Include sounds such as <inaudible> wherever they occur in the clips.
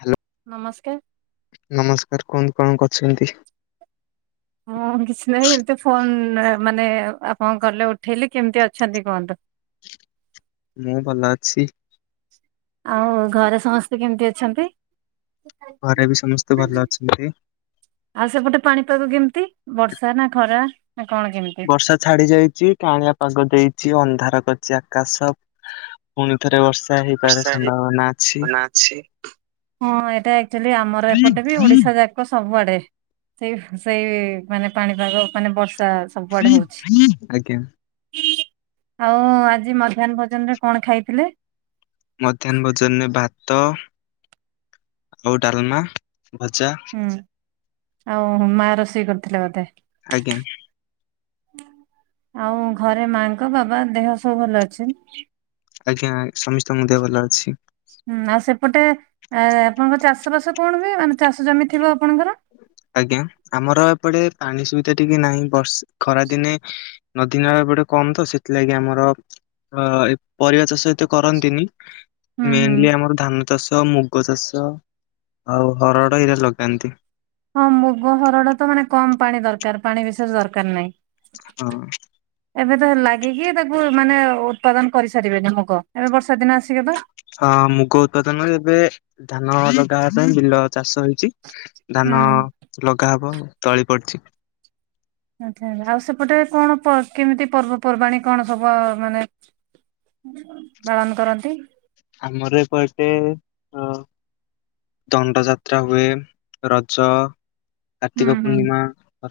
Hello. ନମସ୍କାର। ନମସ୍କାର କଣ କଣ କରୁଛନ୍ତି? ହଁ କିଛି ନାହିଁ ଏମିତି ଫୋନ ମାନେ ଆପଣଙ୍କ ଗଲେ ଉଠେଇଲେ କେମିତି ଅଛନ୍ତି କୁହନ୍ତୁ? ମୁଁ ଭଲ ଅଛି। ଆଉ ଘରେ ସମସ୍ତେ କେମିତି ଅଛନ୍ତି? ଘରେ ବି ସମସ୍ତେ ଭଲ ଅଛନ୍ତି। ଆଉ ସେପଟେ ପାଣିପାଗ କେମିତି ବର୍ଷା ନା ଖରା ନା କଣ କେମିତି? ବର୍ଷା ଛାଡି ଯାଇଛି କାଆଁଳିଆ ପାଗ ଦେଇଛି ଅନ୍ଧାର କରିଛି ଆକାଶ ପୁଣି ଥରେ ବର୍ଷା ହେଇପାରେ ସମ୍ଭାବନା ଅଛି। ନାଛି। ହଁ ଏଇଟା ଆକ୍ଚୁଆଲି ଆମର ଏପଟେ ବି ଓଡିଶା ଯା ଲୋକ ସବୁଆଡେ ସେଇ ସେଇ ମାନେ ପାଣିପାଗ ମାନେ ବର୍ଷା ସବୁଆଡେ ହଉଛି। ଆଜ୍ଞା ଆଉ ଆଜି ମଧ୍ୟାହ୍ନ ଭୋଜନ ରେ କଣ ଖାଇଥିଲେ? ମଧ୍ୟାହ୍ନ ଭୋଜନରେ ଭା ତ ଆଉ ଡାଲମା ଭଜା। ହୁଁ, ଆଉ ମା ରୋଷେଇ କରିଥିଲେ ବୋଧେ? ଆଜ୍ଞା। ଆଉ ଘରେ ମାଙ୍କ ବାବା ଦେହ ସବୁ ଭଲ ଅଛି? ଆଜ୍ଞା, ସମସ୍ତଙ୍କ ଦେହ ଭଲ ଅଛି। ହୁଁ, ଆଉ ସେପଟେ ଆପଣଙ୍କ ଚାଷ ବାସ କଣ ହୁଏ ମାନେ ଚାଷ ଜମି ଥିବ ଆପଣଙ୍କର? ଆଜ୍ଞା, ଆମର ଏପଟେ ପାଣି ସୁବିଧା ଟିକେ ନାହିଁ ବର୍ଷ ଖରା ଦିନେ ନଦୀ ନାଳ ଏପଟେ କମ ତ ସେଥିଲାଗି ଆମର ଅ ପରିବା ଚାଷ ଏତେ କରନ୍ତିନି। ହୁଁ ହୁଁ ମେନ୍ଲି ଆମର ଧାନ ଚାଷ ମୁଗ ଚାଷ ଆଉ ହରଡ଼ ଏଇରା ଲଗାନ୍ତି। ହଁ ମୁଗ ହରଡ ତ ମାନେ କମ ପାଣି ଦରକାର ପାଣି ବିଶେଷ ଦରକାର ନାହିଁ। ହଁ। ଏବେ ତ ଲାଗିକି ତାକୁ ମାନେ ଉତ୍ପାଦନ କରିସାରିବେନି ମୁଗ, ଏବେ ବର୍ଷା ଦିନ ଆସିକି ତ ହଁ ମୁଗ ଉତ୍ପାଦନ ଏବେ ଧାନ ଲଗାହବା ପାଇଁ ବିଲ ଚାଷ ହେଇଛି। ହୁଁ ଧାନ ଲଗା ହବ ତଳି ପଡଚି। ଆଚ୍ଛା, ଆଉ ସେପଟେ କଣ ପ କେମିତି ପର୍ବପର୍ବାଣିୀ କଣ ସବ ମାନେ ପାଳନ କରନ୍ତି? ଆମର ଏପଟେ ଅ ଦଣ୍ଡ ଯାତ୍ରା ହୁଏ, ରଜ। ହୁଁ କାର୍ତ୍ତିକ ହୁଁ ପୂର୍ଣ୍ଣିମା,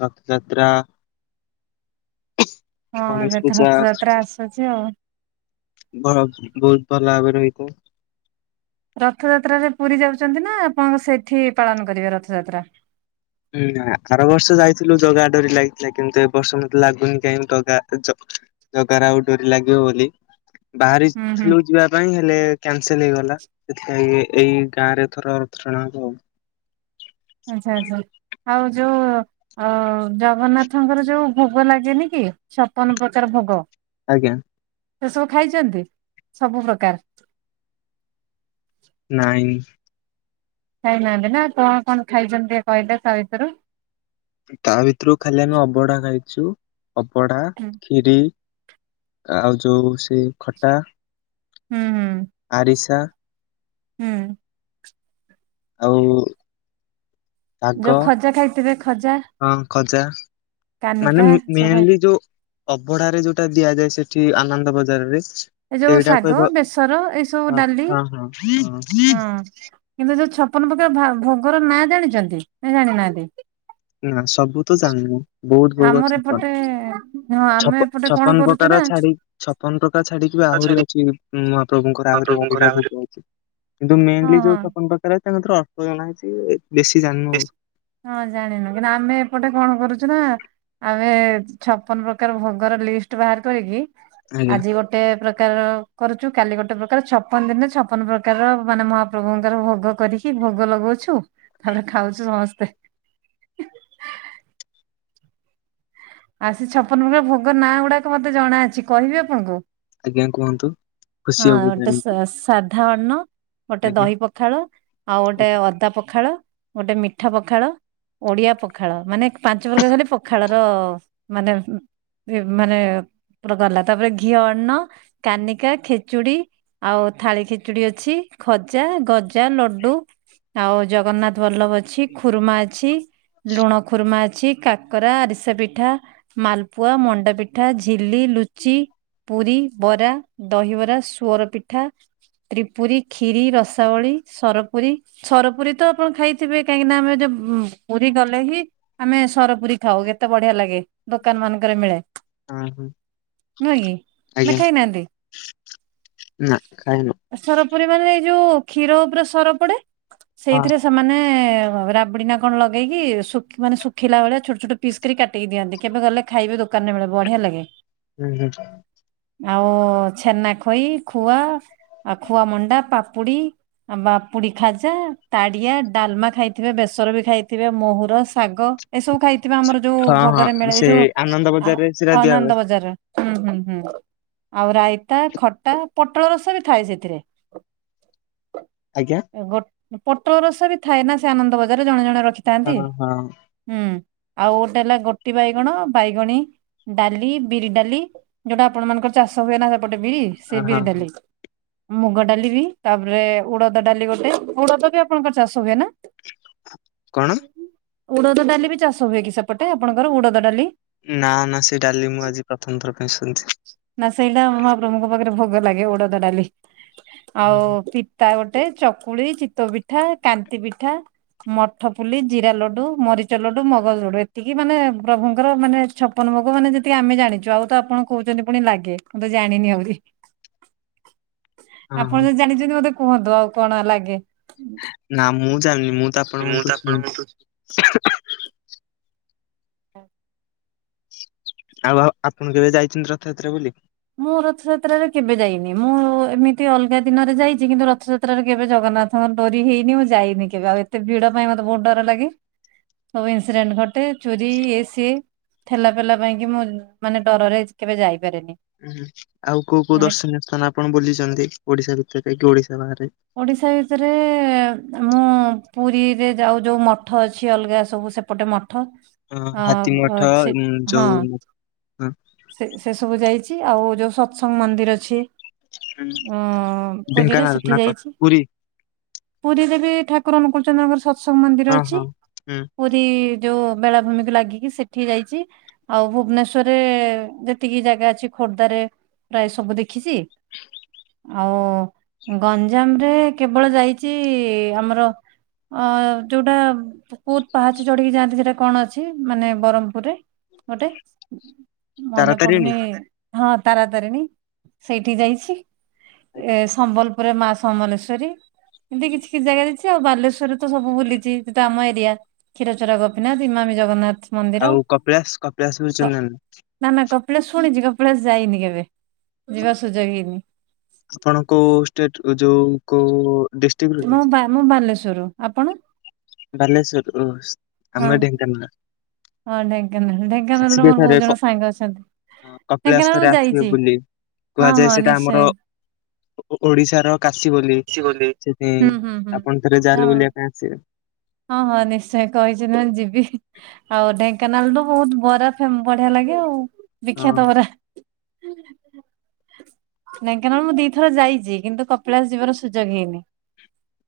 ରଥଯାତ୍ରା। ହଁ ଗଣେଶ ଏବେ ତ ପୂଜା ରଥଯାତ୍ରା ଆସୁଚି ଆଉ। ବ ହ ବହୁତ ଭଲ ଭାବରେ ହୋଇଥାଏ। ରଥଯାତ୍ରାରେ ପୁରୀ ଯାଉଛନ୍ତି ନା ଆପଣ ସେଠି ପାଳନ କରିବେ ରଥଯାତ୍ରା? ହୁଁ ଆର ବର୍ଷ ଯାଇଥିଲୁ ଜଗା ଡୋରି ଲାଗିଥିଲା କିନ୍ତୁ ଏ ବର୍ଷ ମତେ ଲାଗୁନି କାଇଁ ଜଗା ଜଗାର ଆଉ ଡୋରି ଲାଗିବ ବୋଲି, ହୁଁ ହୁଁ ବାହାରିଥିଲୁ ଯିବା ପାଇଁ ହେଲେ କ୍ୟାନସେଲ ହେଇଗଲା ସେଥିପାଇଁ ଏଇ ଗାଁ ରେ ଏଥର ରଥଟଣା ହବ ଆଉ। ଆଚ୍ଛା ଆଚ୍ଛା, ଆଉ ଯୋଉ ଅ ଜଗନ୍ନାଥଙ୍କର ଯୋଉ ଭୋଗ ଲାଗେନି କି ସପନ ପ୍ରକାର ଭୋଗ। ଆଜ୍ଞା। ସେ ସବୁ ଖାଇଛନ୍ତି ସବୁ ପ୍ରକାର? ନାଇଁ। ଖାଇନାହାନ୍ତି ନା କଣ କଣ ଖାଇଛନ୍ତି ଟିକେ କହିଲେ ତା ଭିତୁରୁ? ତା ଭିତରୁ ଖାଲି ଆମେ ଅବଢା ଖାଇଛୁ ଅବଢା, ହୁଁ କ୍ଷୀରି ଆଉ ଯୋଉ ସେ ଖଟା। ହୁଁ ହୁଁ। ଆରିଶା। ହୁଁ। ଆଉ ଶାଗ ଯୋଉ ଖଜା ଖାଇଥିବେ ଖଜା? ହଁ ଖଜା ମାନେ କାନିକା ମା ସବୁ ଖାଇ ମେନ୍ଲି ଯୋଉ ଅଭଢାରେ ଯୋଉଟା ଦିଆଯାଏ ସେଠି ଆନନ୍ଦ ବଜାରରେ ଏ ଯୋଉ ସେଇଟା ଶାଗ କହିବ ବେସର ଏଇସବୁ ହଁ ଡାଲି ହଁ ହଁ। ହଁ। କିନ୍ତୁ ଯୋଉ ଛପନ ପକାର ଭା ଭୋଗର ନାଁ ଜାଣିଚନ୍ତି, ନା ଜାଣି ନାହାନ୍ତି। ନା ସବବୁତ ଜାଣିନି। ବହୁତ୍, ବହୁତ୍ ଭୋଗ ଆମର ଏପଟେ ଚ୍ଛପାନ୍ତି, ହଁ ଆମେ ଛପନ ଏପଟେ ଛ କଣ ଛପନ କରୁଛୁ ନା ପ୍ରକାର ଛାଡ଼ିକି ଛପ୍ ଛପନ ପ୍ରକାର ଛାଡ଼ିକିବି ଆହୁରି ଛାଡି ଅଛି ମହାପ୍ରଭୁଙ୍କର ଆହୁରି ମହାପ୍ରଭୁଙ୍କର ଅଧିକା ଆହୁରି ଭୋଗ ଅଛି। କିନ୍ତୁ ହଁ ମେନ୍ଲି ଯୋଉ ହଁ ଛପନ ପ୍ରକର ଅଛି ତାଭିତେରୁ ଅଳ୍ପ ଜାଣିଚି ବେଶୀ ଜାଣିନି। ହଁ, ଜାଣିନୁ କିନ୍ତୁ ଆମେ ଏପଟେ କଣ କରୁଚୁନା ଆମେ ଛପନ ପ୍ରକାର ଭୋଗର ଲିଷ୍ଟ ବାହାର କରିକି ଆଜ୍ଞା ଆଜି ଗୋ ଗୋଟେ ପ୍ରକାର କରୁଚୁ କାଲି ଗୋଟେ ପ୍ରକାର ଛପନ ଦିନ ଛପନ ପ୍ରକାର ମାନେ ମହାପ୍ରଭୁଙ୍କର ଭୋଗ କରି କି ଭୋଗ ଲଗାଉଛୁ ତାପରେ ଖାଉଛୁ ସମସ୍ତେ। ଆଉ ସେଛପନ ପ୍ରକାର ଭୋଗ ନାଁ ଗୁଡ଼ାକ ମତେ ଜଣା ଅଛି କହିବି ଆପଣଙ୍କୁ? ଆଜ୍ଞା, କୁହନ୍ତୁ? ଖୁସି ହଁ, ହବୁ ତ ସା, ଜାଣିକି ଶା ଅଧା ଅନ୍ନ ଗୋଟେ ଆଜ୍ଞା। ଦହି ପଖାଳ ଆଉ ଗୋଟେ ଅଦା ପଖାଳ ଗୋଟେ ମିଠା ପଖାଳ ଓଡିଆ ପଖାଳ ମାନେ ପାଞ୍ଚ ପ୍ରକାର ଖାଲି ପଖାଳର ମାନେ ଏ ମାନେ ପୁରା କଲା ତାପରେ ଘିଅ ଅର୍ନ କାନିକା ଖେ ଖିଚୁଡି ଆଉ ଥାଳି ଖେଚୁଡ଼ି ଅଛି ଖଜା ଗଜା ଲଡୁ। ଆଉ ଜଗନ୍ନାଥ ବଲ୍ଲଭ ଅଛି ଖୁର୍ମା ଅଛି। ଲୁଣ ଖୁର୍ମା ଅଛି କାକରା ଆରିସା ପିଠା। ମାଲ୍ ପୁଆ, ମଣ୍ଡା ପିଠା, ଝିଲି, ଲୁଚି, ପୁରୀ, ବରା, ଦହିବରା ସୁଅର ପିଠା, ତ୍ରିପୁରୀ, ଖିରି, ରସାବଳି, ସରପୁରୀ ସରପୁରୀତ ଆପଣ ଖାଇଥିବେ--କାହିଁକିନା ଆମେ ଯୋ ବୋ, ବୋ ପୁରୀ ଗଲେହି ଆମେ ସରପୁରୀ ଖାଉ ଏତେ ବଢ଼ିଆ ଲାଗେ। ଦୋକନ୍ ମାନଙ୍କରେ ମିଳେ ହଁ ହଁ ନୁହଁକି ନା ଆଜ୍ଞା ଖାଇନାହାନ୍ତି? ନା ଖାଇନୁ। ସରପରିମାଣ ଏଇ ଯୋଉ କ୍ଷୀର ଉପରେ ସର ପଡ଼େ ହଁ ସେଇଥିରେ ସେ ସେମାନେ ଏ ରାବିଡ୍ ନାକଣ ଲଗେଇକି ସୁଖି ମାନେ ସୁ ଶୁଖିଲା ବେଳେ ଛୋଟ ଛୋଟ ପିସ୍ ଥିରେ କାଟିକି ଦିଅନ୍ତି, କେବେ ଗଲେ ଖାଇବେ ଦୋକାନରେ ମିଳେ ବଢିଆ ଲାଗେ। ଉଁ, ହୁଁ। ଆଉ ଛେନା ଖଇ, ଖୁଆ, ଆଉ ଖୁଆ ମଣ୍ଡା, ପାମ୍ପୁଡ଼ି ଆମ୍ ପୁଡ଼ି ଖାଜା, ତାଡ଼ିଆ, ଡାଲମା, ଖାଇଥିବେ, ବେସରବି ଖାଇଥିବେ, ମହୁୁର ଶାଗ ଏସବୁ ଖାଇଥିବା ଆମର ଯୋଉ ଉ ଉ ହଁ ଭୋଗରେ ହଁ ମିଳେ ଏଇ ସେ ଯୋଉ ଆନନ୍ଦ ଆ ବଜାରରେ ସେଟା ଦିଆ ଅନନ୍ଦ ହୁଏ ବଜାରର। ହୁଁ, ହୁଁ, ହୁଁ, ଆଉ ରାଇତା, ଖ ତା ପୋଟଳ ରସବି ଥାଏ ସେଥିରେ। ଆଜ୍ଞା। ଗୋ ପୋଟଳ ରସବି ଥାଏନା ସେ ଆନନ୍ଦ ବଜାରରେ ଜଣେ, ଜଣେ ରଖିଥାନ୍ତି। ହଁ ହଁ ହୁଁ, ଆଉ ଗୋଟେ ହେଲା ଗୋଟି ବାଇଗଣ, ବାଇଗଣୀ ଡାଲି, ବିରି ଡାଲି, ଯୋଉଟା ଆପଣ ମାନଙ୍କର ଚାଷ ହୁଏନା ସେପଟେ ବିରି। ହଁ ସେ ହଁ। ବିରି ଡାଲି ମୁଗ ଡାଲି ବି ତାପରେ ଉଡ଼ଦ ଡାଲି ଗୋଟେ ଉଡଦ ବି ଆପଣଙ୍କର ଚାଷ ହୁଏ ନା? <unintelligible> ଉଡ଼ଦ ଡାଲି ବି ଚାଷ ହୁଏ କି ସେପଟେ ଆପଣଙ୍କର ଉଡ଼ଦ ଡାଲି ନା ନା ସେ ଡାଲି ମୁଁ ଆଜି ପ୍ରଥମ ଥର ପାଇଁ ଶୁଣୁଚି। ନା ସେଇଟା ମହାପ୍ରଭୁଙ୍କ ପାଖରେ ଭୋଗ ଲାଗେ ଓଡ଼ଦ ଡାଲି ଆଉ ହଁ ପି ତା ଗୋଟେ ଚକୁଳି, ଚିତୋଉ ପିଠା, କାନ୍ତି ପିଠା ମଠପୁଲି, ଜିରା ଲଡୁ, ମରିଚ ଲଡୁ, ମଗଜ ଲଡୁ, ଏତିକି ମାନେ ପ୍ରଭୁଙ୍କର ମାନେ ଛପନ ଭୋଗ ମାନେ ଯେତିକି ଆମେ ଜାଣିଚୁ ଆଉ ତ ଆପଣଙ୍କୁ କୋହୁଚନ୍ତି ପୁଣି ଲାଗେ ମୁଁ ତ ଜାଣିନି ଆହୁରି ଆପଣ ହଁ ଯଦି ଜାଣି ଚନ୍ତି ମତେ କୁହନ୍ତୁ ଆଉ କଣ ଲାଗେ। ନା ମୁଁ ଜାଣିନି ମୁଁ ତ ଆପଣଙ୍କଠୁ ଶୁ ଉଁ ଅ। ଆଉ ଆଉ ଆପଣ କେବେ ଯାଇଚନ୍ତି ରଥଯାତ୍ରା ବୁଲି? ମୁଁ ରଥଯାତ୍ରାରେ କେବେ ଯାଇନି ମୁଁ ଏମିତି ଅଲଗା ଦିନରେ ଯାଇଚି କିନ୍ତୁ ରଥଯା ତ୍ରାରେ କେବେ ଜଗନାଥଙ୍କ ଡରି ହେଇନି ମୁଁ ଯାଇନି କେବେ ଆଉ ଏତେ ଭିଡ ପାଇଁ ମତେ ବୋହୁତ ଡର ଲାଗେ। ସବୁ ଇନସିଡେଣ୍ଟ ଘଟେ ଚୋରି ଇଏ ସିଏ ଠେଲାପେଲା ପାଇଁ କି ମୁଁ ମାନେ ଡରରେ କେବେ ଯାଇପାରେନି। ହଁ ଆଉ କୋଉ କୋଉ ମାନେ ଦର୍ଶନୀୟ ସ୍ଥାନ ଆପଣ ବୁଲିଚନ୍ତି ଓଡିଶା ଭିତରେ କି ଓଡିଶା ବାହାରେ। ଓଡିଶା ଭିତରେ ମୁଁ ପୁରୀରେ ଯାଉ ଯୋଉ ମଠ ଅଛି ଅଲଗା ସବୁ ସେପଟେ ମ ଠ ହଁ ଅ ହାତୀ ମଠ ଅଛି ଉଁ ହଁ। ଯୋଉ ହଁ ସେ ସେ ସବୁ ଯାଇଚି ଆଉ ଯୋଉ ସତସଙ୍ଗ ମନ୍ଦିର ଅଛି। ଉଁ ପୁରୀରେ ଢେଙ୍କାନାଳ ସେ ନା କଣ ହେଇଚି ପୁରୀ। ପୁରୀରେ ବି ଠାକୁର ଅନୁକୂଳଚନ୍ଦ୍ରଙ୍କର ସତସଙ୍ଗ ମନ୍ଦିର ହଁ ଅଛି। ହଁ ହୁଁ। ପୁରୀ ଯୋଉ ବେଳାଭୂମିକୁ ଲାଗିକି ସେଠି ଯାଇଚି ଆଉ ଭୁବନେଶ୍ଵରେ ଯେତିକି ଜାଗା ଅଛି ଖୋର୍ଦ୍ଧାରେ ପ୍ରାଏ ସବୁ ଦେଖିଚି ଆଉ ଗଞ୍ଜାମରେ କେବଳ ଯାଇଚି ଆମର ଅ ଯୋଉଟା କୋଉତ ପାହାଚ ଚଢ଼ିକି ଯାଆନ୍ତି ସେଟା କଣ ଅଛି ମାନେ ବରମପୁରରେ? ଗୋଟେ ତାରା ମନେ ତାରିଣୀ ପଡ଼ୁନି ହଁ ତାରାତାରିଣୀ ସେଇଠି ଯାଇଛି। ଏ ସମ୍ବଲପୁରେ ମା ସମଲେଶ୍ଵରୀ। ଏମତି କିଛି କିଛି ଜାଗା ଯାଇଛି ଆଉ ବାଲେଶ୍ୱରରେ ତ ସବୁ ବୁଲିଚି ସେଟା ଆମ ଏରିଆ। କ୍ଷୀରଚୋରା ଗୋପୀନାଥ, ଇମାମୀ ଜଗନ୍ନାଥ। ମନ୍ଦିର ଆଉ କପିଳାସ କପିଳାସକୁ ଚିହ୍ନିନାହାନ୍ତି। ନାଁ ନାଁ କପିଳାଶ ଶୁଣିଚି କପିଳାଶ ଯାଇନି କେବେ ଯିବାର ସୁଯୋଗ ହେଇନି। ଆପଣ କୋଉ ଷ୍ଟେଟ୍ ଉ ଯୋଉ କୋଉ ଡିଷ୍ଟ୍ରିକ୍ଟ ରୁ କି? ମୁଁ ବା ମୁଁ ବାଲେଶ୍ଵର ଆପଣ? ବାଲେଶ୍ୱରରୁ ଓସ୍ ହଁ ଆମେ ଢ଼େଙ୍କାନାଳ ହଁ ଢ଼େଙ୍କାନାଳ ଢ଼େ ଆସିବେ ଥରେ କ ହଁ କପିଳାସ ଢେଙ୍କାନାଳ ମୁଁ ଥରେ ଆସିବେ ଯାଇଛି ବୁଲି। ହଁ କୁହାଯାଏ ହଁ ସେଟା ନିଶ୍ଚୟ। ଆମର ଓ ଓ ଓଡ଼ିଶାର କାଶୀ ବୋଲି ସେଥିପାଇଁ ହୁଁ ହୁଁ ହୁଁ ଆପଣ ଥରେ ହଁ ଯାହେଲେ ବୁଲିବା ପାଇଁ ଆସିବେ। ହଁ ହଁ ନିଶ୍ଚୟ କହିଚନ୍ତି ମାନେ ଯିବି। ଆଉ ଢ଼େଙ୍କାନାଳୁ ବୋହୁତ ବରା ଫେମ୍ ବଢ଼ିଆ ଲାଗେ ଆଉ ହଁ। ବିଖ୍ୟାତ ବରା। <inaudible> ହୁଁ ହୁଁ ନେଙ୍କାନାଳୁ ମୁଁ ଦି ଥର ଯାଇଚି କିନ୍ତୁ କପିଳାସ ଯିବାର ସୁଯୋଗ ହେଇନି।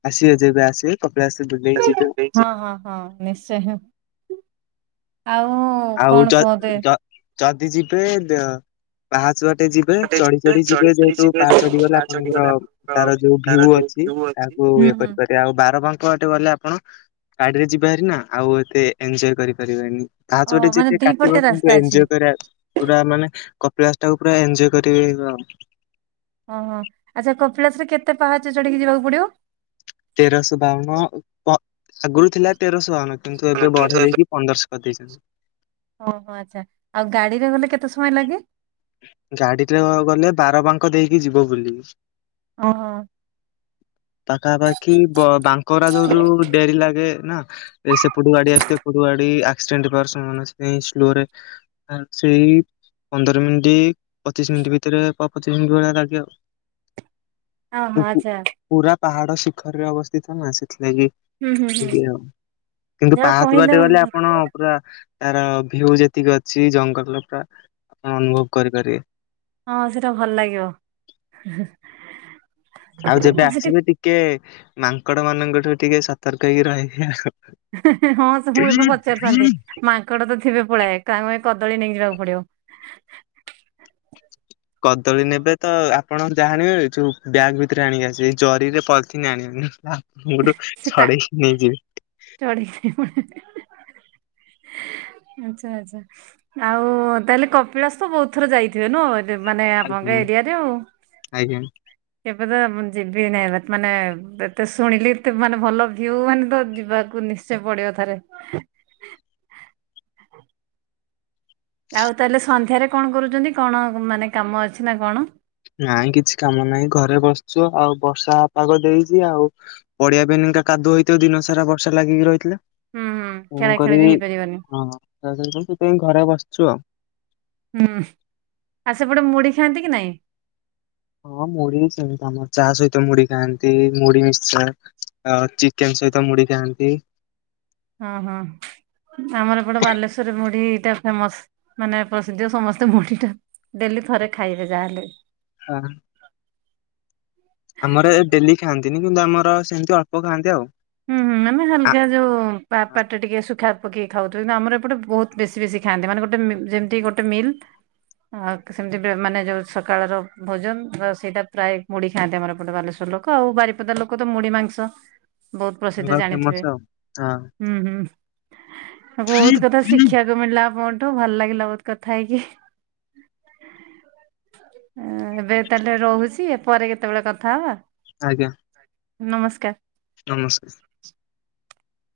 ଆସିବେ ଯେବେ ଆସିବେ କପିଳାଶ ବୁଲି ଯିବେ। ହଁ ହଁ ହଁ ନିଶ୍ଚୟ ହେଁ। ଆଉ ଆଉ କଣ ଯ କୁହନ୍ତି? ଯ ଯଦି ଯିବେ ଦେ ପାହାଚ ବାଟେ ଯିବେ ଗୋଟେ ଚଢ଼ିି ଚଢ଼ି ଚଢି ଯିବେ ଚଢି ଯେହେତୁ ଯିବେ ପାହା ଚଢ଼ି ଯୋଉ ଗଲେ ମା ଆପଣଙ୍କର ଚଢିଗଲେ ଆପଣଙ୍କର ତାର ଯୋଉ ଭିୟୁ ଯୋଉ ଅଛ୍ ତି ଭିଉ ଅଛି। ତାହାକୁ ହୁଁ ଇଏ ହୁଁ କରିପାର୍ ତେ ଆଉ ବାରବାଙ୍କ ଆଟେ ଗଲେ ଆପଣ ଗାଡ଼ିରେ ଯିବେ ହାରି ନାଁ ଆଉ ଏତେ ଏଞ୍ଜୟ କରିପାରିବେନି। ପାହା ଚଢ଼ି ଓହୋ ମାନେ ଯେତି ଦିପଟେ କାଟିବ ରାସ୍ତା କିନ୍ତୁ ଅଛି ଏଞ୍ଜଏ କରା ପୁରା ମାନେ କପିଳାସଟାକୁ ପୁରା ଏଞ୍ଜଏ କରିବ। ହଁ ହଁ ଆଚ୍ଛା କପିଳାସରେ କେତେ ପାହାଚ ଚଢ଼ିକି ଯିବାକୁ ପଡ଼ିବ? ତେରଶ ବାଉନ କ ଆଗୁରୁ ଥିଲା ତେରଶହ ବାଉନ କିନ୍ତୁ ଏବେ ବଢ଼େଇ ଦେଇକି ପନ୍ଦର୍ଶ କରି ଦେଇଚନ୍ତି। ଅଁ ହଁ ଆଚ୍ଛା ଆଉ ଗାଡ଼ିରେ ଗଲେ କେତେ ସମୟ ଲାଗେ? ଗାଡ଼ିରେ ଗଲେ ବାରବାଙ୍କ ଦେଇକି ଯିବ ବୁଲିକି। ଅଁ ହଁ। ପାଖାପାଖି ବ ବାଙ୍କରା ଯୋଉରୁ ଡେରି ଲାଗେ ନାଁ। ଏ ସେପଟୁ ଗାଡ଼ି ଆସୁଥିବ ଏପଟୁ ଗାଡ଼ି ଆ ଷ୍ଟେଣ୍ଟି ପାରୁସଁ ମନସ୍ବିନୀ ସ୍ଲୋରେ ଆଁ ସେଇ ପନ୍ଦର ମିଣ୍ଟି ପଚିଶ ମିଣ୍ଟି ଭିତରେ ପ ପଚିଶ ମିଣ୍ଟି ଭଳିଆ ଲାଗେ ଆଉ। ଅଁ ପୁ ହଁ ଆଚ୍ଛା। ପୁରା ପାହାଡ଼ ଶିଖରରେ ଅବସ୍ଥିତ ନା ସେଥିଲାଗି। ହୁଁ ହୁଁ ହୁଁ ଇବି ଆଉ କିନ୍ତୁ ଯାହା ପାହାଚ କହିଲେ ବାଟେ ଗଲେ ହଁ ଆପଣ ପୁରା ତାର ଭିଉ ଯେତିକି ଅଛି ଜଙ୍ଗଲଟା ଅନୁଭବ କରିପାରିବେ। ହଁ ସେଟା ଭଲ ଲାଗିବ। ଆଉ ଯେବେ ଆସିବେ ଟିକେ ମାଙ୍କଡ଼ମାନଙ୍କଠୁ ଟିକେ ସତର୍କ ହେଇକି ରହିବେ ଆଉ। ହଁ ସେ ମୁଁ ଏବେ ପଚାରିଥାନ୍ତି। ମାଙ୍କଡ଼ ତ ଥିବେ ପଳାଏ କ ଆମେ କଦଳୀ ନେଇ ଯିବାକୁ ପଡ଼ିବ। କଦଳୀ ନେବେ ତ ଆପଣ ଯାହା ନେବେ ଯୋଉ ବ୍ୟାଗ୍ ଭିତରେ ଆଣିକି ଆସିବେ ଜରିରେ ପ ଥିନ ଆଣିବେନି ଲା ମୋଠୁ ଛଡ଼େଇକି ନେଇଯିବେ। ଛଡ଼େଇକି ନେଇ ପଳେଇବେ ଆଚ୍ଛା ଆଚ୍ଛା। ଆଉ ତାହେଲେ କପିଳାସ ତ ବହୁତ ଥର ଯାଇଥିବେ, ନୁହଁ? ଦେ ମାନେ ଆପଣଙ୍କ ଆଜ୍ଞା ଏରିିଆରେ ଓ। ଆଜ୍ଞା। ଏବେ ତ ମୁଁ ଯିବି ଏନେଇ ମା ମାନେ ଏତେ ସ୍ ଶୁଣିଲି ଏତେ ମାନେ ଭଲ ଭିଉ ମାନେ ତ ଯିବାକୁ ନିଶ୍ଚୟ ପଡ଼ିବ ଥରେ। ଆଉ ତାହେଲେ ସନ୍ଧ୍ୟାରେ କଣ କରୁଚନ୍ତି କଣ ମାନେ କାମ ଅଛି ନାଁ କଣ? ନାଇଁ କିଛି କାମ ନାହିଁ ଘରେ ବସିଚୁ ଆଉ ବର୍ଷା ପାଗ ଦେଇଚି ଆଉ। ପଡ଼ିଆ ପା ଏଇନିଙ୍କା କାଦୁଅ ହେଇଥିବ ଦିନ ସାରା ବର୍ଷା ଲାଗିକି ରହିଥିଲା। ହୁଁ ହୁଁ ମୁଁ ଖେଳା ଖେଳି କଲି ବି ହେଇପାରିବନି ହଁ ତା ସହିତ ସେଇପାଇଁ ଘରେ ବସଚୁ ଆଉ। ହୁଁ ଆ ସେପଟେ ମୁଢ଼ି ଖାଆନ୍ତି କି ନାଇଁ? ହଁ ମୁଢ଼ି ବି ସେମିତି ଆମର ଚା ସହିତ ମୁଢ଼ି ଖାଆନ୍ତି ମୁଢ଼ି ମିକ୍ସଚର ଆଉ ଚିକେନ୍ ସହିତ ମୁଢ଼ି ଖାଆନ୍ତି। ହଁ ହଁ ଆମର ଏପଟେ ବାଲେଶ୍ଵରରେ ମୁଢ଼ିଟା ଫେମସ୍। ମାନେ ପ୍ରସିଦ୍ଧ ସମସ୍ତେ ମୁଢ଼ିଟା ଡେଲି ଥରେ ଖାଇବେ ଯାହା ହେଲେ। ଅହ। ଆମର ଡେଲି ଖାଆନ୍ତିନି କିନ୍ତୁ ଆମର ସେମିତି ଅଳ୍ପ ଖାଆନ୍ତି ଆଉ। ହୁଁ ହୁଁ ଆମେ ହାଲକା ଯୋଉ ପା ଆ ପାଟିରେ ଟିକେ ସୁଖା ପକେଇ ଖାଉଥିବେ କିନ୍ତୁ ଆମର ଏପଟେ ବହୁତ- ବେଶୀ ବେଶୀ ଖାଆନ୍ତି ମାନେ ଗୋଟେ ଯେମିତି ଗୋଟେ ମିଲ୍ ଆଉ ସେମିତି ମାନେ ଯୋଉ ସକାଳର ଭୋଜନ ସେଇଟା ପ୍ରାୟ ମୁଡି ଖାଆନ୍ତି ଆମର ଏପଟେ ବାଲେଶ୍ବର ଲୋକ ଆଉ ବାରିପଦା ଲୋକ ତ ମୁଢି ମାଂସ ବହୁତ ପ୍ରସିଦ୍ଧ ଜାଣିଥିବେ। ଫେମସ ଆଉ ହଁ ହୁଁ ହୁଁ ବହୁତ କଥା ଶିଖିବାକୁ ମିଳିଲା ଆପଣ ଭଲ ଲାଗିଲା ବହୁତ କଥା ହେଇକି। ଏବେ ତାହେଲେ ରହୁଛି ପରେ କେତେବେଳେ କଥା ହବା? ଆଜ୍ଞା। ନମସ୍କାର। ନମସ୍କାର। ସ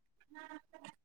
ଚ